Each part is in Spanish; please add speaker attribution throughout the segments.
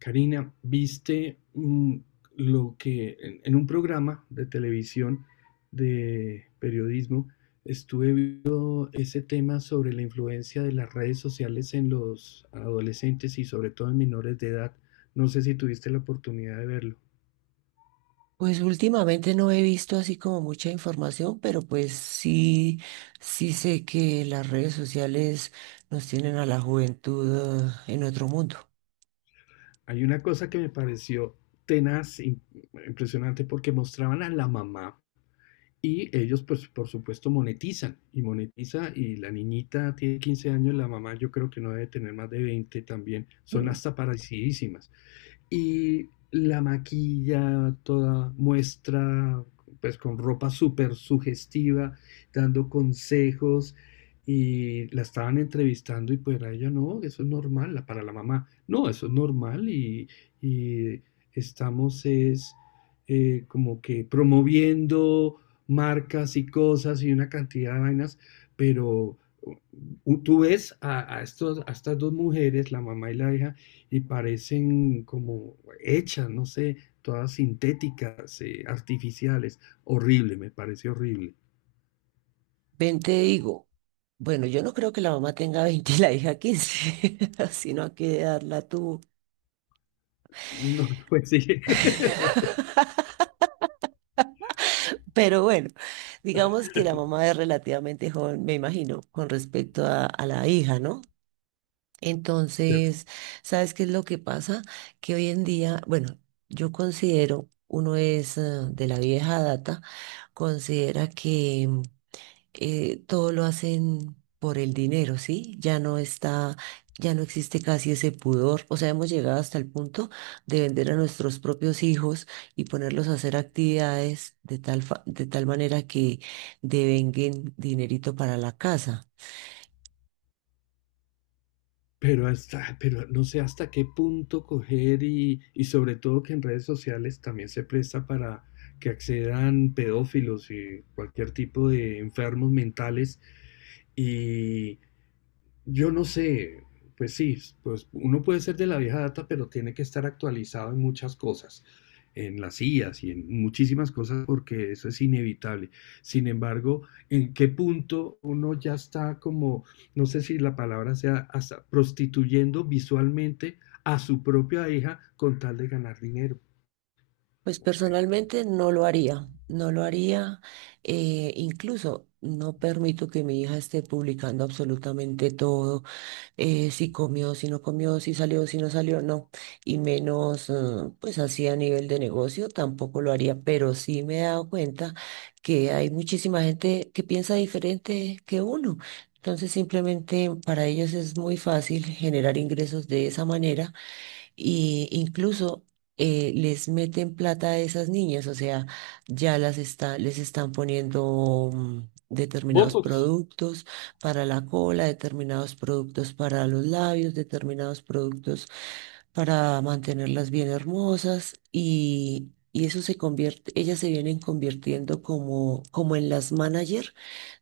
Speaker 1: Karina, ¿viste lo que en un programa de televisión de periodismo estuve viendo ese tema sobre la influencia de las redes sociales en los adolescentes y sobre todo en menores de edad? No sé si tuviste la oportunidad de verlo.
Speaker 2: Pues últimamente no he visto así como mucha información, pero pues sí, sí sé que las redes sociales nos tienen a la juventud en otro mundo.
Speaker 1: Hay una cosa que me pareció tenaz, impresionante, porque mostraban a la mamá. Y ellos, pues, por supuesto, monetizan y monetiza, y la niñita tiene 15 años, la mamá yo creo que no debe tener más de 20 también, son hasta parecidísimas, y la maquilla, toda muestra, pues, con ropa súper sugestiva, dando consejos, y la estaban entrevistando y pues a ella no, eso es normal, para la mamá, no, eso es normal. Y estamos es como que promoviendo marcas y cosas y una cantidad de vainas, pero tú ves a, a estas dos mujeres, la mamá y la hija, y parecen como hechas, no sé, todas sintéticas, artificiales. Horrible, me parece horrible.
Speaker 2: Ven, te digo, bueno, yo no creo que la mamá tenga 20 y la hija 15, sino a qué edad la tuvo.
Speaker 1: No, pues sí.
Speaker 2: Pero bueno, digamos que la mamá es relativamente joven, me imagino, con respecto a la hija, ¿no? Entonces, ¿sabes qué es lo que pasa? Que hoy en día, bueno, yo considero, uno es de la vieja data, considera que todo lo hacen por el dinero, ¿sí? Ya no está, ya no existe casi ese pudor. O sea, hemos llegado hasta el punto de vender a nuestros propios hijos y ponerlos a hacer actividades de tal, de tal manera que devenguen dinerito para la casa.
Speaker 1: Pero hasta, pero no sé hasta qué punto coger y sobre todo que en redes sociales también se presta para que accedan pedófilos y cualquier tipo de enfermos mentales, y yo no sé, pues sí, pues uno puede ser de la vieja data, pero tiene que estar actualizado en muchas cosas, en las IAs y en muchísimas cosas, porque eso es inevitable. Sin embargo, ¿en qué punto uno ya está como, no sé si la palabra sea, hasta prostituyendo visualmente a su propia hija con tal de ganar dinero?
Speaker 2: Pues
Speaker 1: No sé.
Speaker 2: personalmente no lo haría, no lo haría, incluso no permito que mi hija esté publicando absolutamente todo, si comió, si no comió, si salió, si no salió, no, y menos pues así a nivel de negocio tampoco lo haría, pero sí me he dado cuenta que hay muchísima gente que piensa diferente que uno, entonces simplemente para ellos es muy fácil generar ingresos de esa manera y incluso les meten plata a esas niñas, o sea, ya las está, les están poniendo determinados
Speaker 1: Botox.
Speaker 2: productos para la cola, determinados productos para los labios, determinados productos para mantenerlas bien hermosas y eso se convierte, ellas se vienen convirtiendo como, como en las manager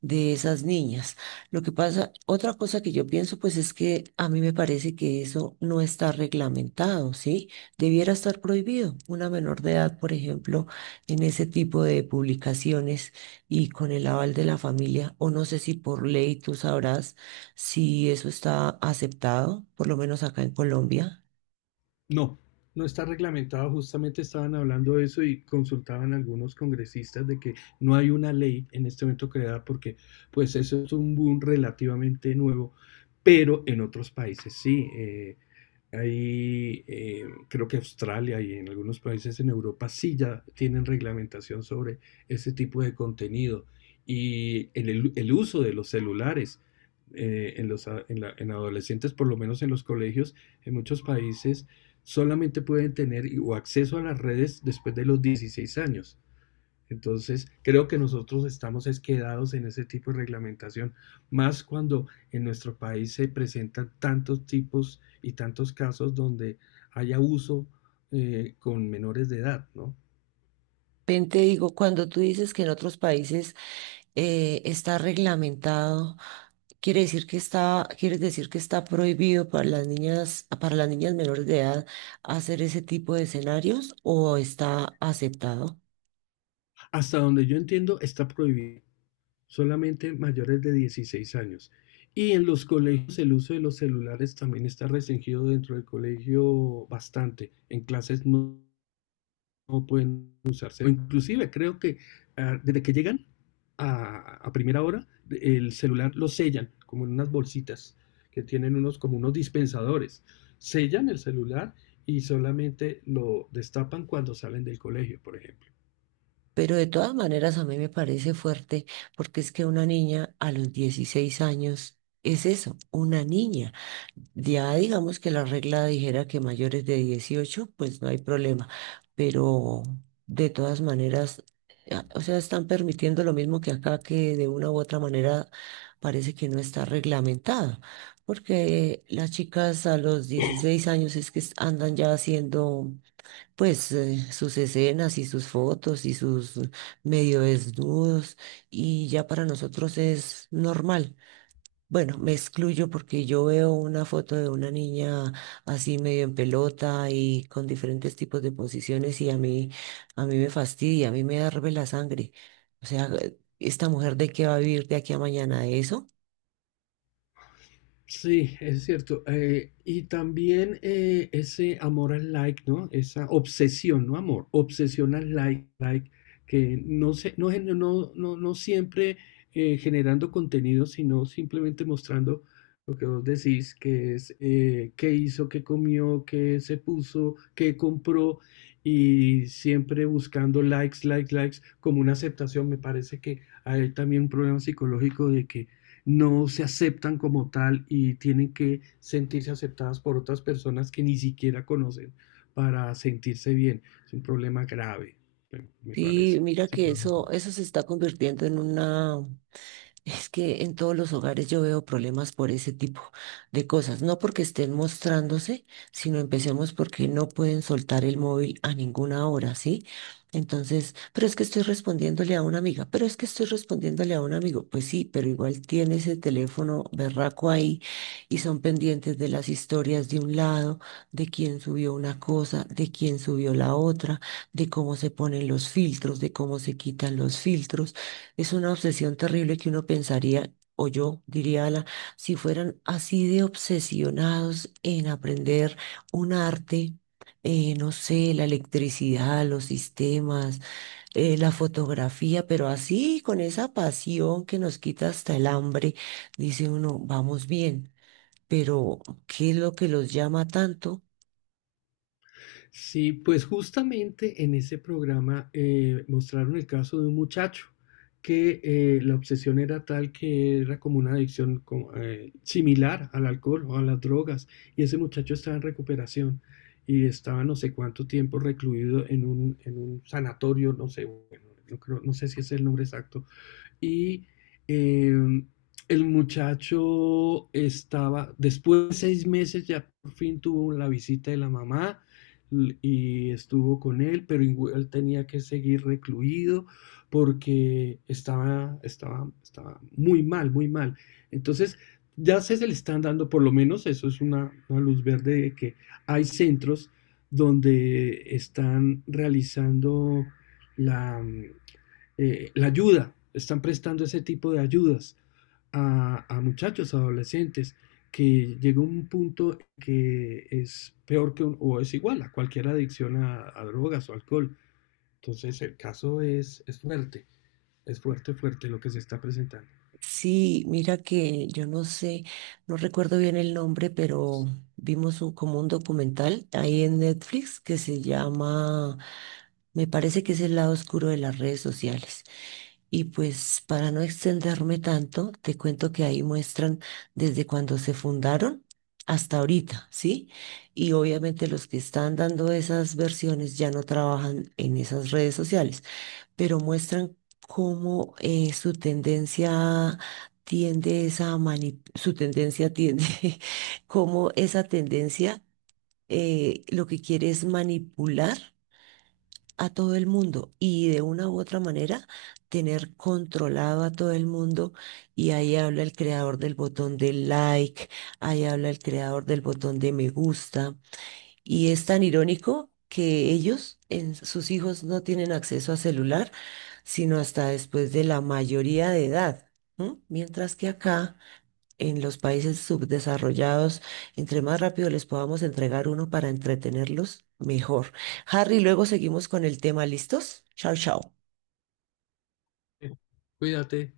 Speaker 2: de esas niñas. Lo que pasa, otra cosa que yo pienso, pues es que a mí me parece que eso no está reglamentado, ¿sí? Debiera estar prohibido una menor de edad, por ejemplo, en ese tipo de publicaciones y con el aval de la familia, o no sé si por ley tú sabrás si eso está aceptado, por lo menos acá en Colombia.
Speaker 1: No, no está reglamentado. Justamente estaban hablando de eso y consultaban algunos congresistas de que no hay una ley en este momento creada, porque pues eso es un boom relativamente nuevo, pero en otros países sí. Hay, eh, Creo que Australia y en algunos países en Europa sí ya tienen reglamentación sobre ese tipo de contenido y el uso de los celulares en, los, en en adolescentes, por lo menos en los colegios, en muchos países solamente pueden tener o acceso a las redes después de los 16 años. Entonces, creo que nosotros estamos quedados en ese tipo de reglamentación, más cuando en nuestro país se presentan tantos tipos y tantos casos donde hay abuso con menores de edad, ¿no?
Speaker 2: Ven, te digo, cuando tú dices que en otros países está reglamentado, quiere decir que está, quieres decir que está prohibido para las niñas menores de edad hacer ese tipo de escenarios ¿o está aceptado?
Speaker 1: Hasta donde yo entiendo, está prohibido solamente mayores de 16 años. Y en los colegios el uso de los celulares también está restringido dentro del colegio bastante, en clases no pueden usarse. O inclusive creo que desde que llegan a primera hora, el celular lo sellan como en unas bolsitas que tienen unos como unos dispensadores. Sellan el celular y solamente lo destapan cuando salen del colegio, por ejemplo.
Speaker 2: Pero de todas maneras a mí me parece fuerte porque es que una niña a los 16 años es eso, una niña. Ya digamos que la regla dijera que mayores de 18 pues no hay problema. Pero de todas maneras, o sea, están permitiendo lo mismo que acá, que de una u otra manera parece que no está reglamentado. Porque las chicas a los 16 años es que andan ya haciendo pues sus escenas y sus fotos y sus medio desnudos y ya para nosotros es normal. Bueno, me excluyo porque yo veo una foto de una niña así medio en pelota y con diferentes tipos de posiciones y a mí me fastidia, a mí me hierve la sangre. O sea, ¿esta mujer de qué va a vivir de aquí a mañana? ¿De eso?
Speaker 1: Sí, es cierto. Y también ese amor al like, ¿no? Esa obsesión, no amor, obsesión al like, like, que no se, no, gen- no, no, no siempre generando contenido, sino simplemente mostrando lo que vos decís, que es qué hizo, qué comió, qué se puso, qué compró, y siempre buscando likes, likes, likes, como una aceptación. Me parece que hay también un problema psicológico de que no se aceptan como tal y tienen que sentirse aceptadas por otras personas que ni siquiera conocen para sentirse bien. Es un problema grave, me
Speaker 2: Sí,
Speaker 1: parece.
Speaker 2: mira
Speaker 1: Sí,
Speaker 2: que
Speaker 1: claro.
Speaker 2: eso se está convirtiendo en una. Es que en todos los hogares yo veo problemas por ese tipo de cosas, no porque estén mostrándose, sino empecemos porque no pueden soltar el móvil a ninguna hora, ¿sí? Entonces, pero es que estoy respondiéndole a una amiga, pero es que estoy respondiéndole a un amigo, pues sí, pero igual tiene ese teléfono berraco ahí y son pendientes de las historias de un lado, de quién subió una cosa, de quién subió la otra, de cómo se ponen los filtros, de cómo se quitan los filtros. Es una obsesión terrible que uno pensaría, o yo diría, Ala, si fueran así de obsesionados en aprender un arte, no sé, la electricidad, los sistemas, la fotografía, pero así con esa pasión que nos quita hasta el hambre, dice uno, vamos bien, pero ¿qué es lo que los llama tanto?
Speaker 1: Sí, pues justamente en ese programa mostraron el caso de un muchacho que la obsesión era tal que era como una adicción como, similar al alcohol o a las drogas, y ese muchacho estaba en recuperación y estaba no sé cuánto tiempo recluido en en un sanatorio, no sé, bueno, no, no sé si es el nombre exacto, y eh, el muchacho estaba, después de 6 meses ya por fin tuvo la visita de la mamá y estuvo con él, pero él tenía que seguir recluido porque estaba muy mal, muy mal. Entonces, ya se le están dando, por lo menos eso es una luz verde de que hay centros donde están realizando la, la ayuda, están prestando ese tipo de ayudas a muchachos, adolescentes, que llega un punto que es peor que un, o es igual a cualquier adicción a drogas o alcohol. Entonces el caso es fuerte, fuerte lo que se está presentando.
Speaker 2: Sí, mira que yo no sé, no recuerdo bien el nombre, pero vimos como un documental ahí en Netflix que se llama, me parece que es el lado oscuro de las redes sociales. Y pues para no extenderme tanto, te cuento que ahí muestran desde cuando se fundaron hasta ahorita, ¿sí? Y obviamente los que están dando esas versiones ya no trabajan en esas redes sociales, pero muestran cómo su tendencia tiende esa su tendencia tiende, cómo esa tendencia lo que quiere es manipular a todo el mundo y de una u otra manera tener controlado a todo el mundo, y ahí habla el creador del botón de like, ahí habla el creador del botón de me gusta. Y es tan irónico que ellos, en sus hijos, no tienen acceso a celular, sino hasta después de la mayoría de edad. ¿M? Mientras que acá, en los países subdesarrollados, entre más rápido les podamos entregar uno para entretenerlos, mejor. Harry, luego seguimos con el tema. ¿Listos? Chao, chao.
Speaker 1: Cuídate.